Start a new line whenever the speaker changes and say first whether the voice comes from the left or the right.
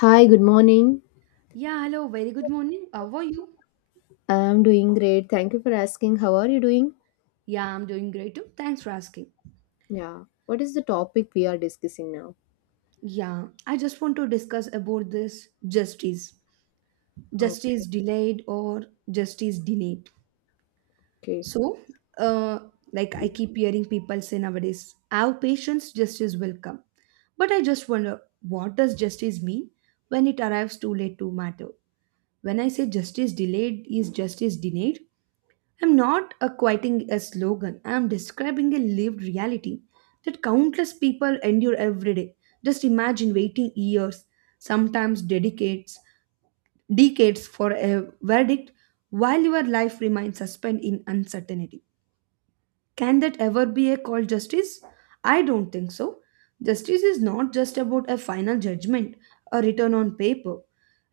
left: Hi, good morning.
right: Yeah, hello, very good morning. How are you?
left: I'm doing great. Thank you for asking. How are you doing?
right: Yeah, I'm doing great too. Thanks for asking.
left: Yeah. What is the topic we are discussing now?
right: Yeah, I just want to discuss about this justice.
left: Okay.
right: Justice delayed or justice denied.
left: Okay.
right: So, uh, like I keep hearing people say nowadays, have patience, justice will come. But I just wonder, what does justice mean when it arrives too late to matter? When I say justice delayed is justice denied, I'm not a quoting a slogan, I'm describing a lived reality that countless people endure every day. Just imagine waiting years, sometimes decades, decades for a verdict while your life remains suspended in uncertainty. Can that ever be a called justice? I don't think so. Justice is not just about a final judgment, a return on paper.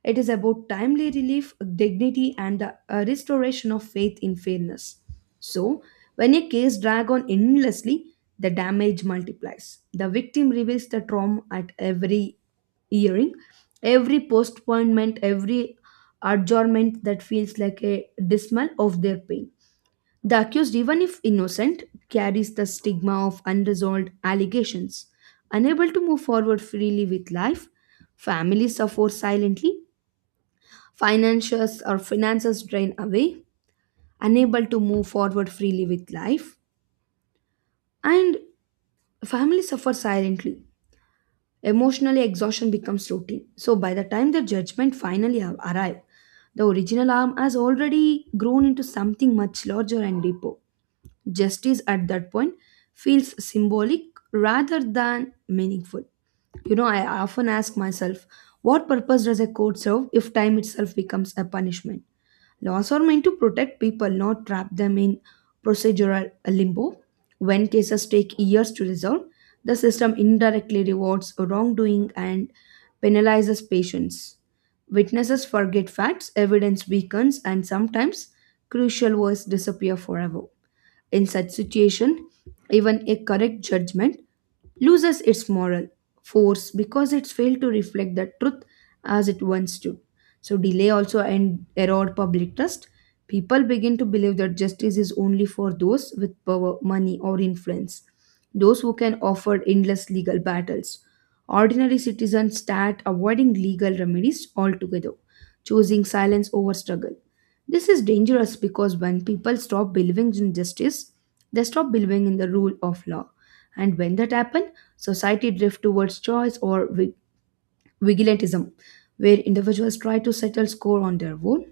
right: It is about timely relief, dignity, and the restoration of faith in fairness. So, when a case drags on endlessly, the damage multiplies. The victim reveals the trauma at every hearing, every postponement, every adjournment that feels like a dismal of their pain. The accused, even if innocent, carries the stigma of unresolved allegations. Unable to move forward freely with life, family suffers silently, Financiers or finances drain away, unable to move forward freely with life, and family suffer silently. Emotionally, exhaustion becomes routine. So by the time the judgment finally arrive, the original harm has already grown into something much larger and deeper. Justice at that point feels symbolic rather than meaningful. You know, I often ask myself, what purpose does a court serve if time itself becomes a punishment? Laws are meant to protect people, not trap them in procedural limbo. When cases take years to resolve, the system indirectly rewards wrongdoing and penalizes patients. Witnesses forget facts, evidence weakens, and sometimes crucial words disappear forever. In such situation, even a correct judgment loses its moral force because it's failed to reflect the truth as it once did. So delay also and erode public trust. People begin to believe that justice is only for those with power, money, or influence, those who can offer endless legal battles. Ordinary citizens start avoiding legal remedies altogether, choosing silence over struggle. This is dangerous because when people stop believing in justice, they stop believing in the rule of law. And when that happens, society drifts towards choice or vigilantism, where individuals try to settle score on their own.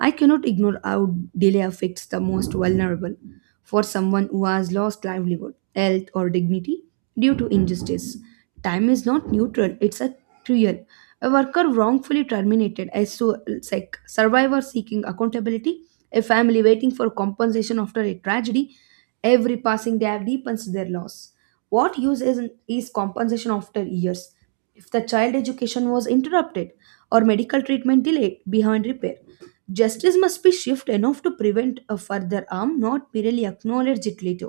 right: I cannot ignore how delay affects the most vulnerable for someone who has lost livelihood, health, or dignity due to injustice. Time is not neutral, it's a trial. A worker wrongfully terminated, a like survivor seeking accountability, a family waiting for compensation after a tragedy. Every passing day have deepens their loss. What use is compensation after years? If the child education was interrupted or medical treatment delayed behind repair, justice must be swift enough to prevent a further harm, not merely acknowledge it later.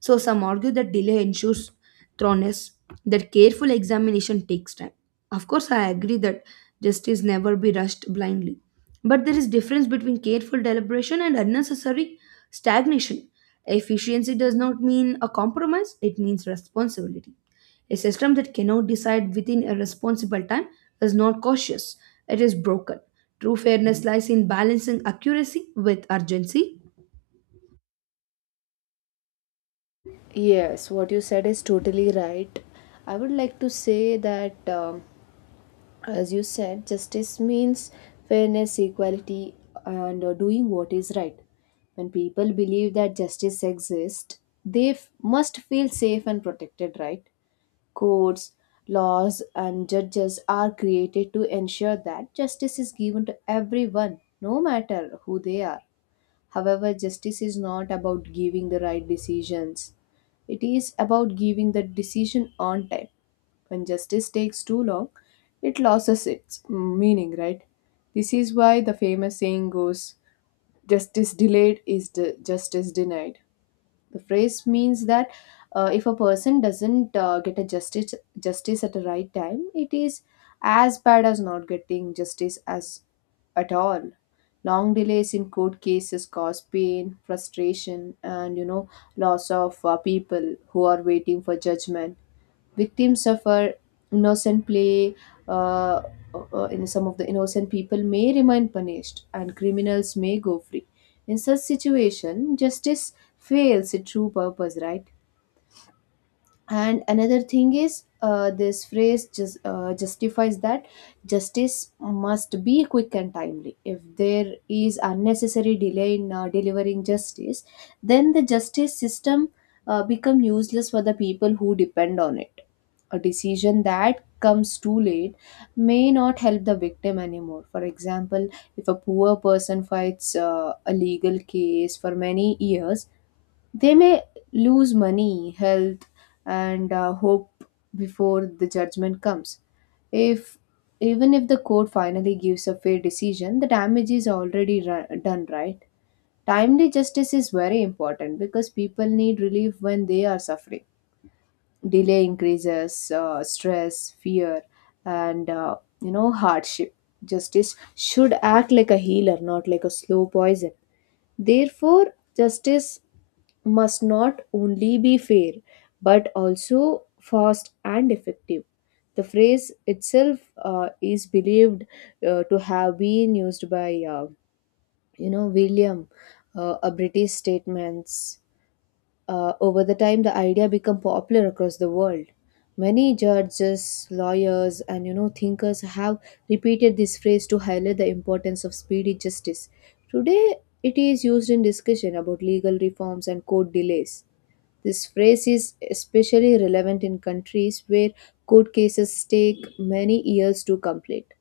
right: So some argue that delay ensures thoroughness, that careful examination takes time. Of course, I agree that justice never be rushed blindly. But there is difference between careful deliberation and unnecessary stagnation. Efficiency does not mean a compromise, it means responsibility. A system that cannot decide within a responsible time is not cautious, it is broken. True fairness lies in balancing accuracy with urgency.
left: Yes, what you said is totally right. I would like to say that, as you said, justice means fairness, equality, and doing what is right. When people believe that justice exists, must feel safe and protected, right? Courts, laws, and judges are created to ensure that justice is given to everyone, no matter who they are. However, justice is not about giving the right decisions. It is about giving the decision on time. When justice takes too long, it loses its meaning, right? This is why the famous saying goes justice delayed is the justice denied. The phrase means that if a person doesn't get a justice at the right time, it is as bad as not getting justice as at all. Long delays in court cases cause pain, frustration, and loss of people who are waiting for judgment. Victims suffer, innocent play uh, in some of the innocent people may remain punished and criminals may go free. In such situation, justice fails its true purpose, right? And another thing is, this phrase justifies that justice must be quick and timely. If there is unnecessary delay in delivering justice, then the justice system become useless for the people who depend on it. A decision that comes too late may not help the victim anymore. For example, if a poor person fights a legal case for many years, they may lose money, health, and hope before the judgment comes. If Even if the court finally gives a fair decision, the damage is already done, right? Timely justice is very important because people need relief when they are suffering. Delay increases stress, fear, and hardship. Justice should act like a healer, not like a slow poison. Therefore, justice must not only be fair but also fast and effective. The phrase itself is believed to have been used by William, a British statesman's. Over the time, the idea became popular across the world. Many judges, lawyers, and thinkers have repeated this phrase to highlight the importance of speedy justice. Today, it is used in discussion about legal reforms and court delays. This phrase is especially relevant in countries where court cases take many years to complete.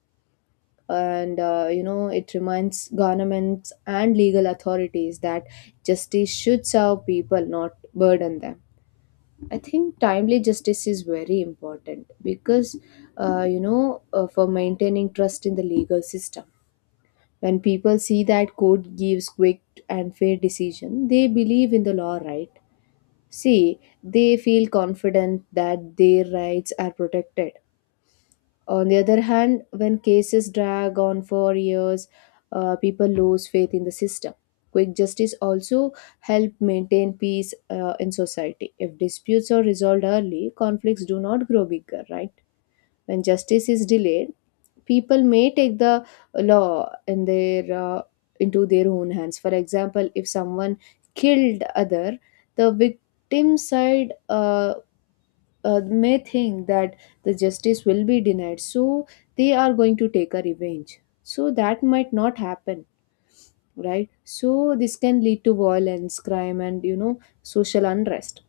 left: And it reminds governments and legal authorities that justice should serve people, not burden them. I think timely justice is very important because, for maintaining trust in the legal system. When people see that court gives quick and fair decision, they believe in the law, right? See, they feel confident that their rights are protected. On the other hand, when cases drag on for years, people lose faith in the system. Quick justice also help maintain peace in society. If disputes are resolved early, conflicts do not grow bigger, right? When justice is delayed, people may take the law in their into their own hands. For example, if someone killed other, the victim side may think that the justice will be denied, so they are going to take a revenge, so that might not happen, right? So this can lead to violence, crime, and social unrest.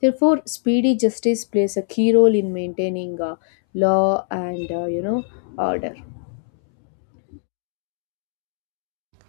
left: Therefore, speedy justice plays a key role in maintaining law and order.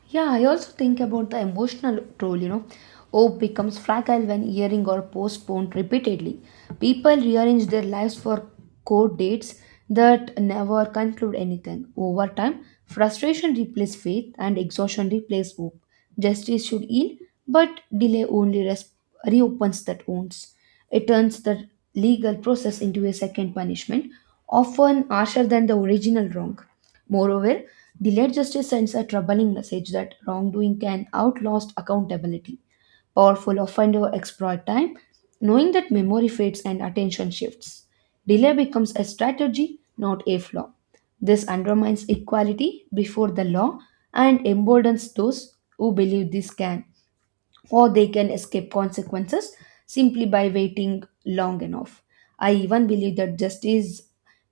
right: Yeah, I also think about the emotional toll, you know. Hope becomes fragile when hearing or postponed repeatedly. People rearrange their lives for court dates that never conclude anything. Over time, frustration replaces faith and exhaustion replaces hope. Justice should heal, but delay only reopens that wounds. It turns the legal process into a second punishment, often harsher than the original wrong. Moreover, delayed justice sends a troubling message that wrongdoing can outlast accountability. Powerful offender exploit time, knowing that memory fades and attention shifts. Delay becomes a strategy, not a flaw. This undermines equality before the law and emboldens those who believe this can or they can escape consequences simply by waiting long enough. I even believe that justice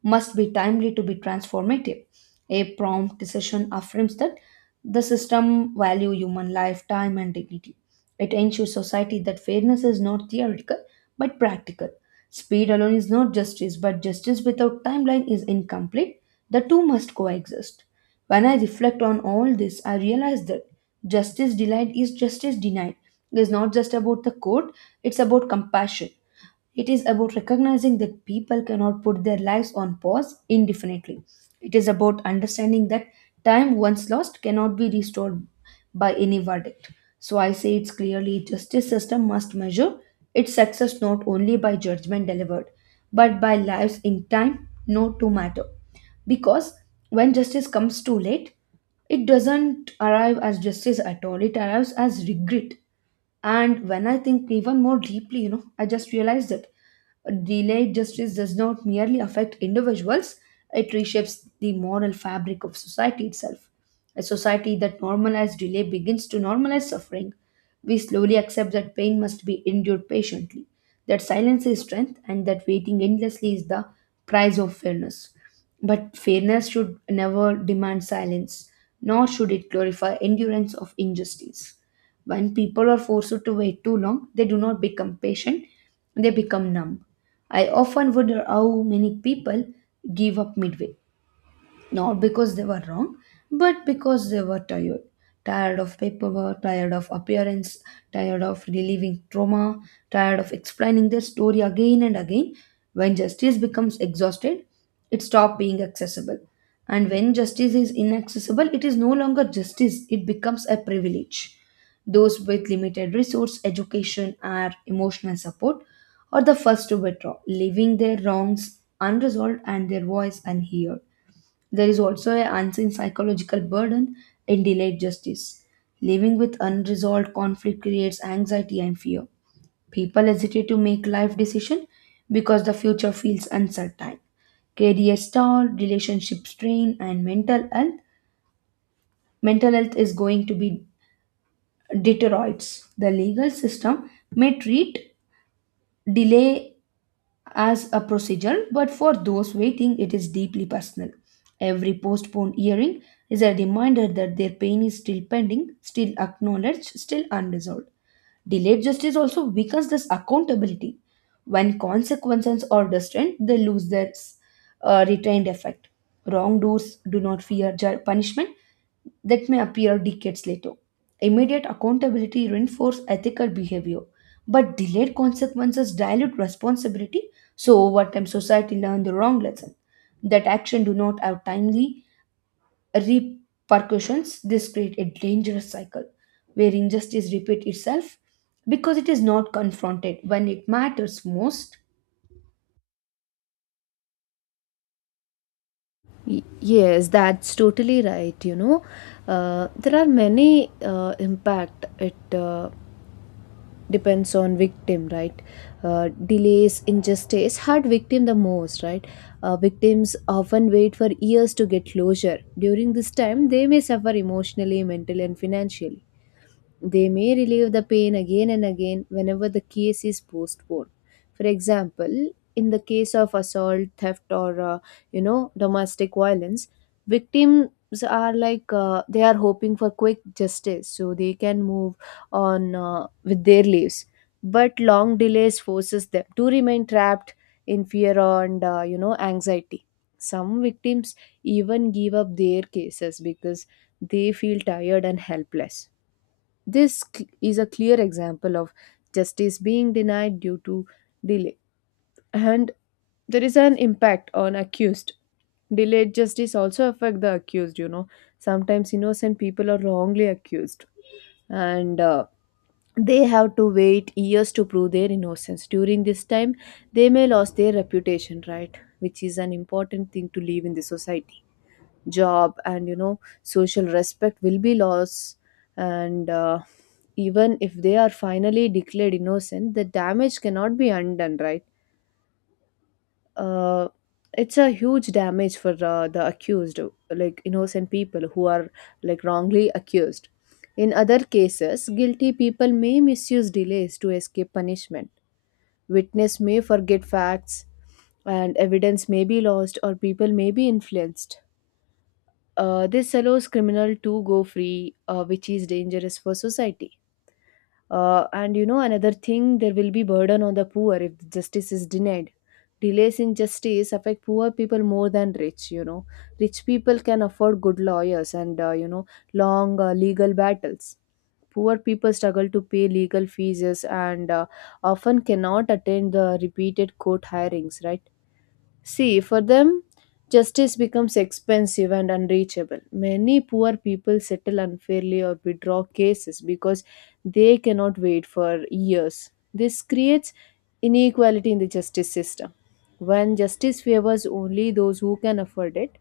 right: must be timely to be transformative. A prompt decision affirms that the system value human life, time, and dignity. It ensures society that fairness is not theoretical but practical. Speed alone is not justice, but justice without timeline is incomplete. The two must coexist. When I reflect on all this, I realize that justice delayed is justice denied. It is not just about the court, it's about compassion. It is about recognizing that people cannot put their lives on pause indefinitely. It is about understanding that time once lost cannot be restored by any verdict. So I say it's clearly justice system must measure its success not only by judgment delivered, but by lives in time not to matter. Because when justice comes too late, it doesn't arrive as justice at all, it arrives as regret. And when I think even more deeply, you know, I just realized that delayed justice does not merely affect individuals, it reshapes the moral fabric of society itself. A society that normalizes delay begins to normalize suffering. We slowly accept that pain must be endured patiently, that silence is strength, and that waiting endlessly is the price of fairness. But fairness should never demand silence, nor should it glorify endurance of injustice. When people are forced to wait too long, they do not become patient, they become numb. I often wonder how many people give up midway not because they were wrong, but because they were tired. Tired of paperwork, tired of appearance, tired of relieving trauma, tired of explaining their story again and again. When justice becomes exhausted, it stops being accessible. And when justice is inaccessible, it is no longer justice, it becomes a privilege. Those with limited resource, education, or emotional support are the first to withdraw, leaving their wrongs unresolved and their voice unheard. There is also an unseen psychological burden in delayed justice. Living with unresolved conflict creates anxiety and fear. People hesitate to make life decisions because the future feels uncertain. Career stall, relationship strain, and mental health. Mental health is going to be deteriorates. The legal system may treat delay as a procedure, but for those waiting, it is deeply personal. Every postponed hearing is a reminder that their pain is still pending, still acknowledged, still unresolved. Delayed justice also weakens this accountability. When consequences are distant, they lose their retained effect. Wrongdoers do not fear punishment that may appear decades later. Immediate accountability reinforces ethical behavior, but delayed consequences dilute responsibility. So over time, society learns the wrong lesson that action do not have timely repercussions. This creates a dangerous cycle where injustice repeats itself because it is not confronted when it matters most.
left: Yes, that's totally right, you know. There are many impact. It depends on victim, right? Delays in justice hurt victim the most, right? Victims often wait for years to get closure. During this time, they may suffer emotionally, mentally, and financially. They may relieve the pain again and again whenever the case is postponed. For example, in the case of assault, theft, or domestic violence, victims are they are hoping for quick justice, so they can move on with their lives. But long delays forces them to remain trapped in fear and anxiety. Some victims even give up their cases because they feel tired and helpless. This is a clear example of justice being denied due to delay. And there is an impact on accused. Delayed justice also affect the accused, you know. Sometimes innocent people are wrongly accused, and they have to wait years to prove their innocence. During this time, they may lose their reputation, right? Which is an important thing to live in the society. Job and social respect will be lost, and even if they are finally declared innocent, the damage cannot be undone, right? Uh, it's a huge damage for the accused, like innocent people who are like wrongly accused. In other cases, guilty people may misuse delays to escape punishment. Witness may forget facts, and evidence may be lost, or people may be influenced. This allows criminal to go free, which is dangerous for society. Another thing, there will be burden on the poor if justice is denied. Delays in justice affect poor people more than rich. You know, rich people can afford good lawyers and long legal battles. Poor people struggle to pay legal fees and often cannot attend the repeated court hearings, right? See, for them, justice becomes expensive and unreachable. Many poor people settle unfairly or withdraw cases because they cannot wait for years. This creates inequality in the justice system. When justice favors only those who can afford it,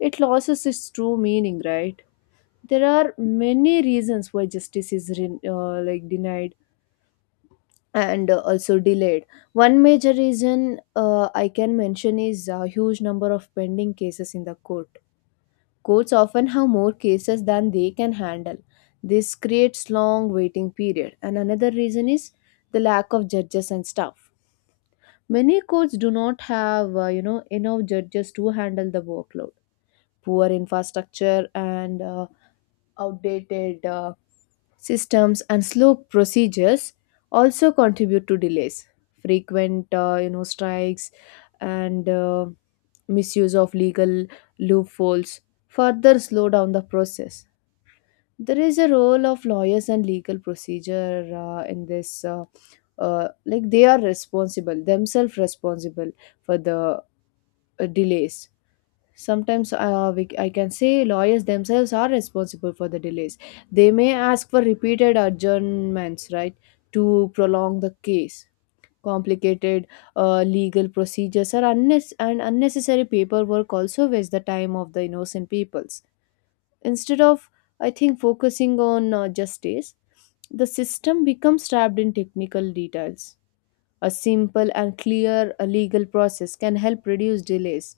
left: it loses its true meaning, right? There are many reasons why like denied and also delayed. One major reason I can mention is a huge number of pending cases in the court. Courts often have more cases than they can handle. This creates long waiting period. And another reason is the lack of judges and staff. Many courts do not have enough judges to handle the workload. Poor infrastructure and outdated systems and slow procedures also contribute to delays. Frequent strikes and misuse of legal loopholes further slow down the process. There is a role of lawyers and legal procedure in this like they are responsible, themselves responsible for the delays. Sometimes I can say lawyers themselves are responsible for the delays. They may ask for repeated adjournments, right, to prolong the case. Complicated legal procedures and unnecessary paperwork also waste the time of the innocent peoples. Instead of, I think, focusing on justice, the system becomes trapped in technical details. A simple and clear legal process can help reduce delays.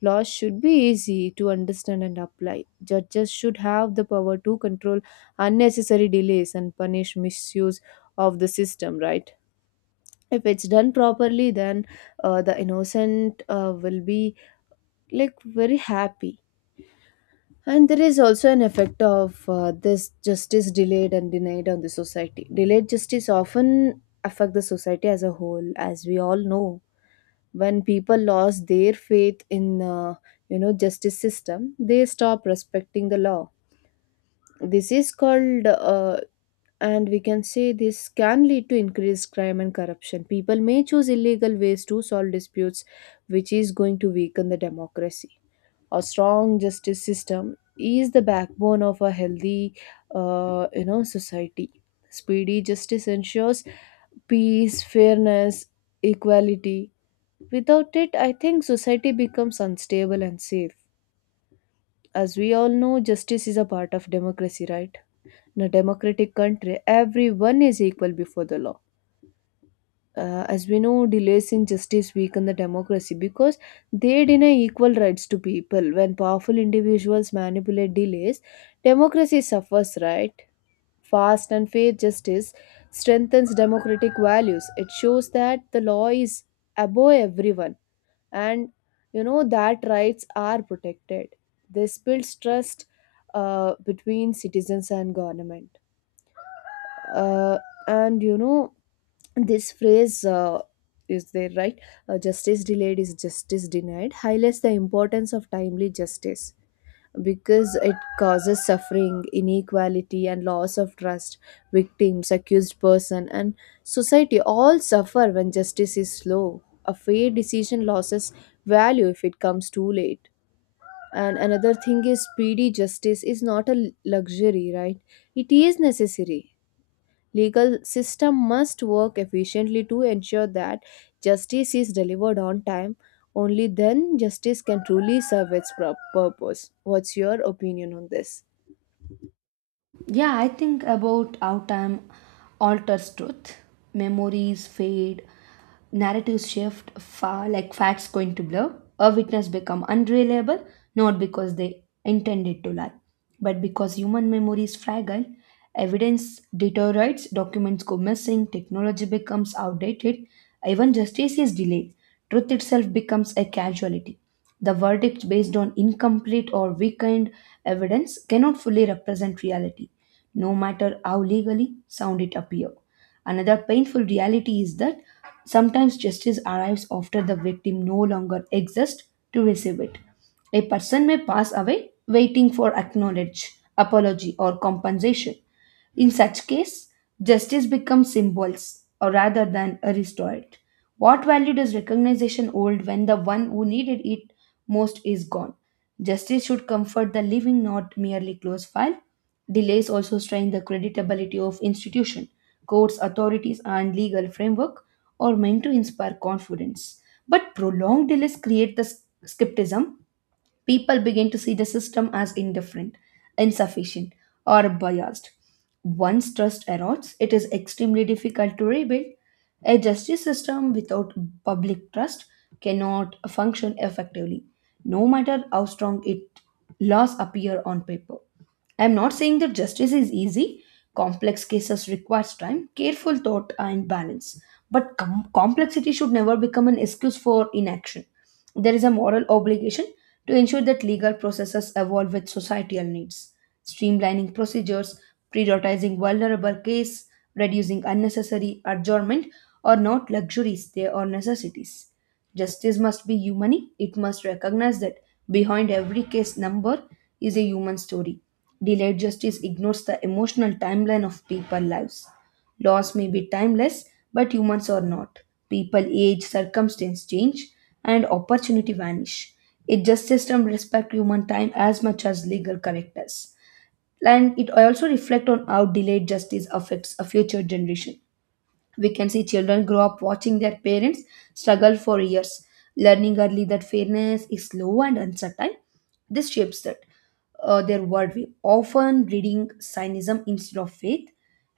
left: Laws should be easy to understand and apply. Judges should have the power to control unnecessary delays and punish misuse of the system, right? If it's done properly, then the innocent will be like very happy. And there is also an effect of this justice delayed and denied on the society. Delayed justice often affect the society as a whole, as we all know. When people lost their faith in justice system, they stop respecting the law. This is called and we can say this can lead to increased crime and corruption. People may choose illegal ways to solve disputes, which is going to weaken the democracy. A strong justice system is the backbone of a healthy society. Speedy justice ensures peace, fairness, equality. Without it, I think society becomes unstable and safe. As we all know, justice is a part of democracy, right? In a democratic country, everyone is equal before the law. As we know, delays in justice weaken the democracy because they deny equal rights to people. When powerful individuals manipulate delays, democracy suffers, right? Fast and fair justice strengthens democratic values. It shows that the law is above everyone, and that rights are protected. This builds trust between citizens and government. Uh, and you know this phrase is there, right? Justice delayed is justice denied highlights the importance of timely justice because it causes suffering, inequality, and loss of trust. Victims, accused person, and society all suffer when justice is slow. A fair decision loses value if it comes too late. And another thing is, speedy justice is not a luxury, right? It is necessary. Legal system must work efficiently to ensure that justice is delivered on time. Only then justice can truly serve its purpose. What's your opinion on this?
right: Yeah, I think about how time alters truth. Memories fade, narratives shift, far like facts going to blur. A witness become unreliable, not because they intended to lie, but because human memory is fragile. Evidence deteriorates, documents go missing, technology becomes outdated, even justice is delayed. Truth itself becomes a casualty. The verdict based on incomplete or weakened evidence cannot fully represent reality, no matter how legally sound it appear. Another painful reality is that sometimes justice arrives after the victim no longer exists to receive it. A person may pass away waiting for acknowledge, apology, or compensation in such case, justice becomes symbols or rather than a restored. What value does recognition hold when the one who needed it most is gone? Justice should comfort the living, not merely close file. Delays also strain the creditability of institution, courts, authorities, and legal framework are meant to inspire confidence. But prolonged delays create the skepticism. People begin to see the system as indifferent, insufficient, or biased. Once trust erodes, it is extremely difficult to rebuild. A justice system without public trust cannot function effectively, no matter how strong its laws appear on paper. I am not saying that justice is easy. Complex cases requires time, careful thought, and balance. But complexity should never become an excuse for inaction. There is a moral obligation to ensure that legal processes evolve with societal needs, streamlining procedures, prioritizing vulnerable cases, reducing unnecessary adjournment are not luxuries, they are necessities. Justice must be humane, it must recognize that behind every case number is a human story. Delayed justice ignores the emotional timeline of people's lives. Laws may be timeless, but humans are not. People age, circumstance change, and opportunity vanish. A just system respects human time as much as legal correctness. And it also reflects on how delayed justice affects a future generation. We can see children grow up watching their parents struggle for years, learning early that fairness is slow and uncertain. This shapes that their worldview, often breeding cynicism instead of faith.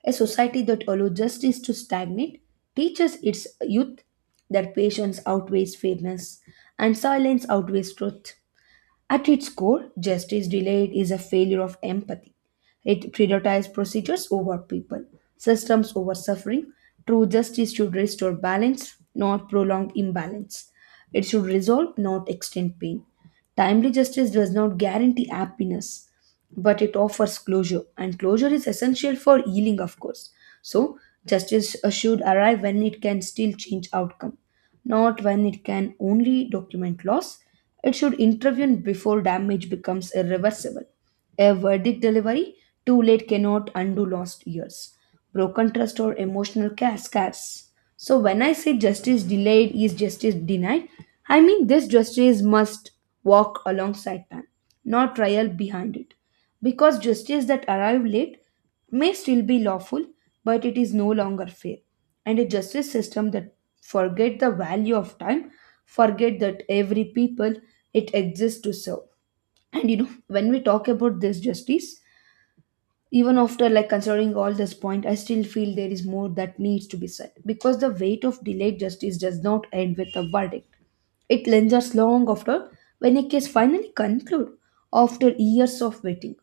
right: A society that allows justice to stagnate teaches its youth that patience outweighs fairness and silence outweighs truth. At its core, justice delayed is a failure of empathy. It prioritizes procedures over people, systems over suffering. True justice should restore balance, not prolong imbalance. It should resolve, not extend pain. Timely justice does not guarantee happiness, but it offers closure, and closure is essential for healing, of course. So, justice should arrive when it can still change outcome, not when it can only document loss. It should intervene before damage becomes irreversible. A verdict delivery too late cannot undo lost years, broken trust, or emotional scars. So, when I say justice delayed is justice denied, I mean this justice must walk alongside time, not trial behind it, because justice that arrive late may still be lawful, but it is no longer fair, and a justice system that forget the value of time forget that every people it exists to serve. And when we talk about this justice, even after considering all this point, I still feel there is more that needs to be said, because the weight of delayed justice does not end with a verdict. It lingers long after. When a case finally concludes after years of waiting,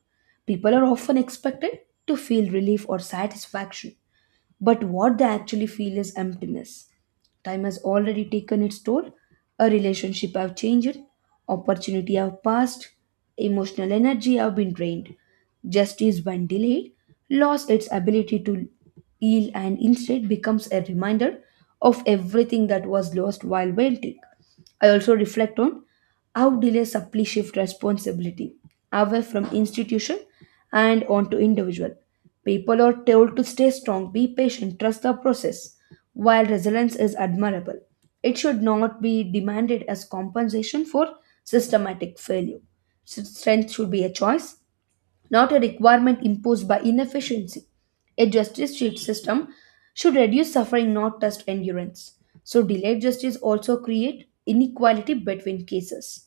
right: people are often expected to feel relief or satisfaction, but what they actually feel is emptiness. Time has already taken its toll. A relationship have changed, opportunity have passed, emotional energy have been drained. Justice, when delayed, lost its ability to heal, and instead becomes a reminder of everything that was lost while waiting. I also reflect on how delay subtly shift responsibility away from institution and onto individual. People are told to stay strong, be patient, trust the process. While resilience is admirable, it should not be demanded as compensation for systematic failure. Strength should be a choice, not a requirement imposed by inefficiency. A justice sheet system should reduce suffering, not test endurance. So, delayed justice also create inequality between cases.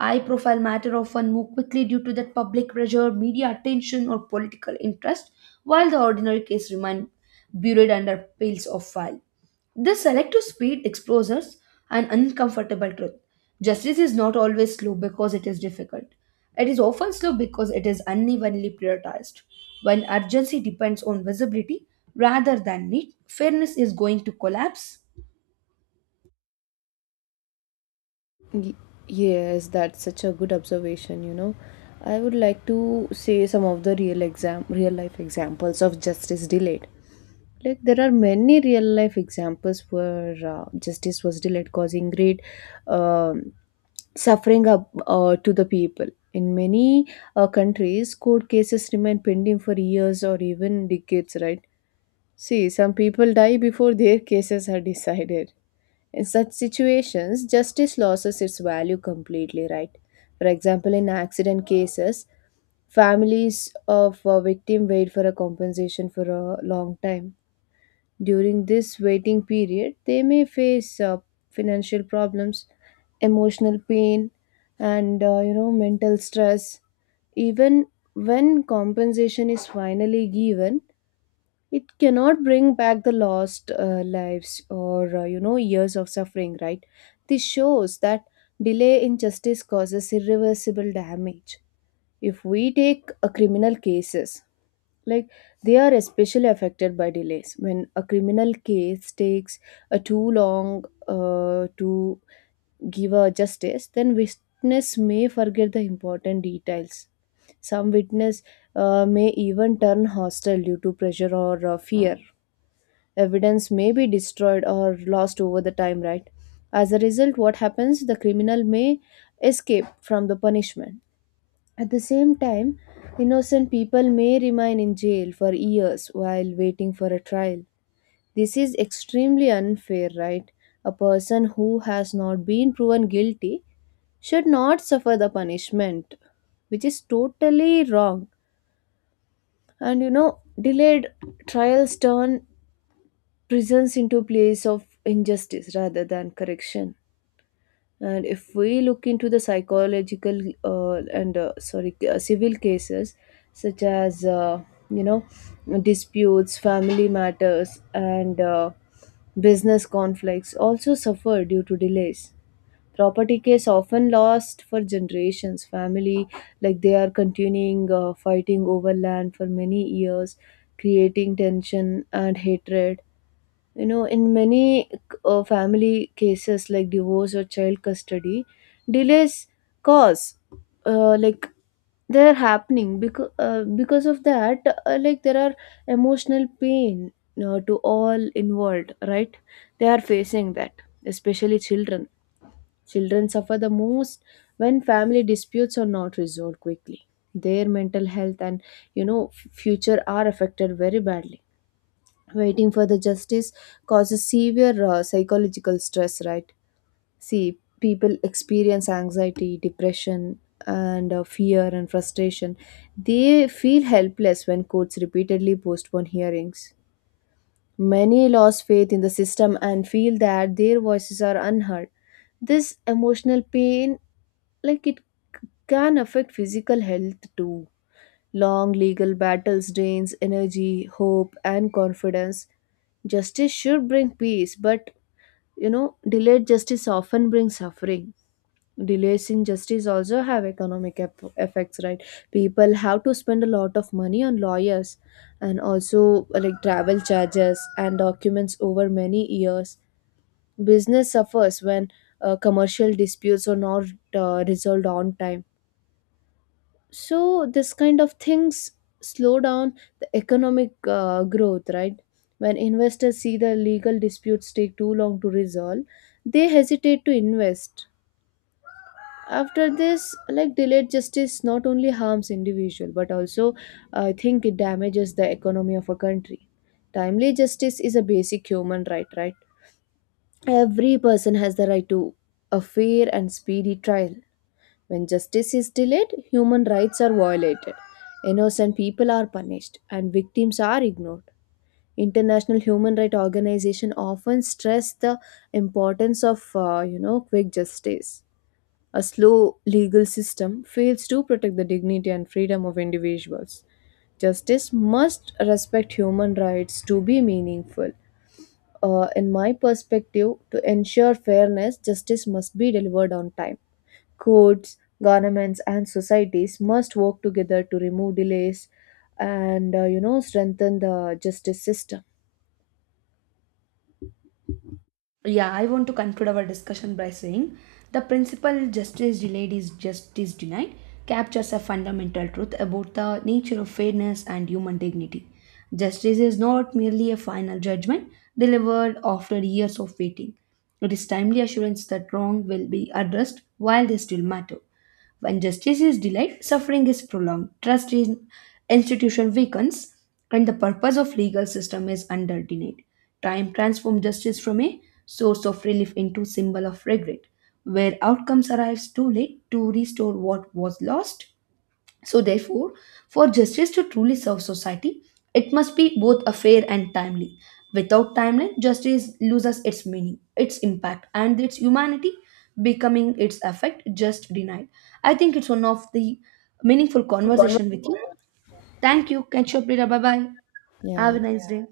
right: High profile matter often move quickly due to that public pressure, media attention, or political interest, while the ordinary case remain buried under piles of file. This selective speed exposes an uncomfortable truth. Justice is not always slow because it is difficult. It is often slow because it is unevenly prioritized. When urgency depends on visibility rather than need, fairness is going to collapse.
left: Y- yes, that's such a good observation, you know. I would like to say some of the real life examples of justice delayed. Like there are many real life examples where justice was delayed, causing great um suffering up, to the people. In many countries, court cases remain pending for years or even decades, right? See, some people die before their cases are decided. In such situations, justice loses its value completely, right? For example, in accident cases, families of a victim wait for a compensation for a long time. During this waiting period, they may face financial problems, emotional pain, and mental stress. Even when compensation is finally given, it cannot bring back the lost lives or years of suffering, right? This shows that delay in justice causes irreversible damage. If we take a criminal cases, like they are especially affected by delays. When a criminal case takes a too long to give a justice, then witness may forget the important details. Some witness may even turn hostile due to pressure or fear. Evidence may be destroyed or lost over the time, right? As a result, what happens, the criminal may escape from the punishment. At the same time, innocent people may remain in jail for years while waiting for a trial. This is extremely unfair, right? A person who has not been proven guilty should not suffer the punishment, which is totally wrong. And you know, delayed trials turn prisons into place of injustice rather than correction. And if we look into the psychological and sorry, civil cases, such as you know disputes, family matters, and business conflicts also suffer due to delays. Property case often lost for generations, family, like they are continuing fighting over land for many years, creating tension and hatred. You know, in many family cases like divorce or child custody, delays cause uh, like they're happening because of that. There are emotional pain to all involved, right? They are facing that, especially children. Children suffer the most when family disputes are not resolved quickly. Their mental health and, you know, future are affected very badly. Waiting for the justice causes severe psychological stress, right? See, people experience anxiety, depression, and fear and frustration. They feel helpless when courts repeatedly postpone hearings. Many lose faith in the system and feel that their voices are unheard. This emotional pain, like, it can affect physical health too. Long legal battles drains energy, hope, and confidence. Justice should bring peace, but you know, delayed justice often brings suffering. Delays in justice also have effects, right? People have to spend a lot of money on lawyers and also travel charges and documents over many years. Business suffers when commercial disputes are not resolved on time. So this kind of things slow down the economic growth, right? When investors see the legal disputes take too long to resolve, they hesitate to invest. After this, like, delayed justice not only harms individual, but also I think it damages the economy of a country. Timely justice is a basic human right, right? Every person has the right to a fair and speedy trial. When justice is delayed, human rights are violated, innocent people are punished, and victims are ignored. International human rights organizations often stress the importance of quick justice. A slow legal system fails to protect the dignity and freedom of individuals. Justice must respect human rights to be meaningful. In my perspective, to ensure fairness, justice must be delivered on time. Courts, governments, and societies must work together to remove delays and strengthen the justice system.
right: Yeah, I want to conclude our discussion by saying the principle justice delayed is justice denied captures a fundamental truth about the nature of fairness and human dignity. Justice is not merely a final judgment delivered after years of waiting. It is timely assurance that wrong will be addressed while they still matter. When justice is delayed, suffering is prolonged, trust in institution weakens, and the purpose of legal system is undermined. Time transforms justice from a source of relief into symbol of regret, where outcomes arrives too late to restore what was lost. So, therefore, for justice to truly serve society, it must be both a fair and timely. Without timeline, justice loses its meaning, its impact, and its humanity, becoming its effect just denied. I think it's one of the meaningful conversation with you. Thank you. Catch you up later. Bye bye. Have
left: Yeah,
right: a nice day.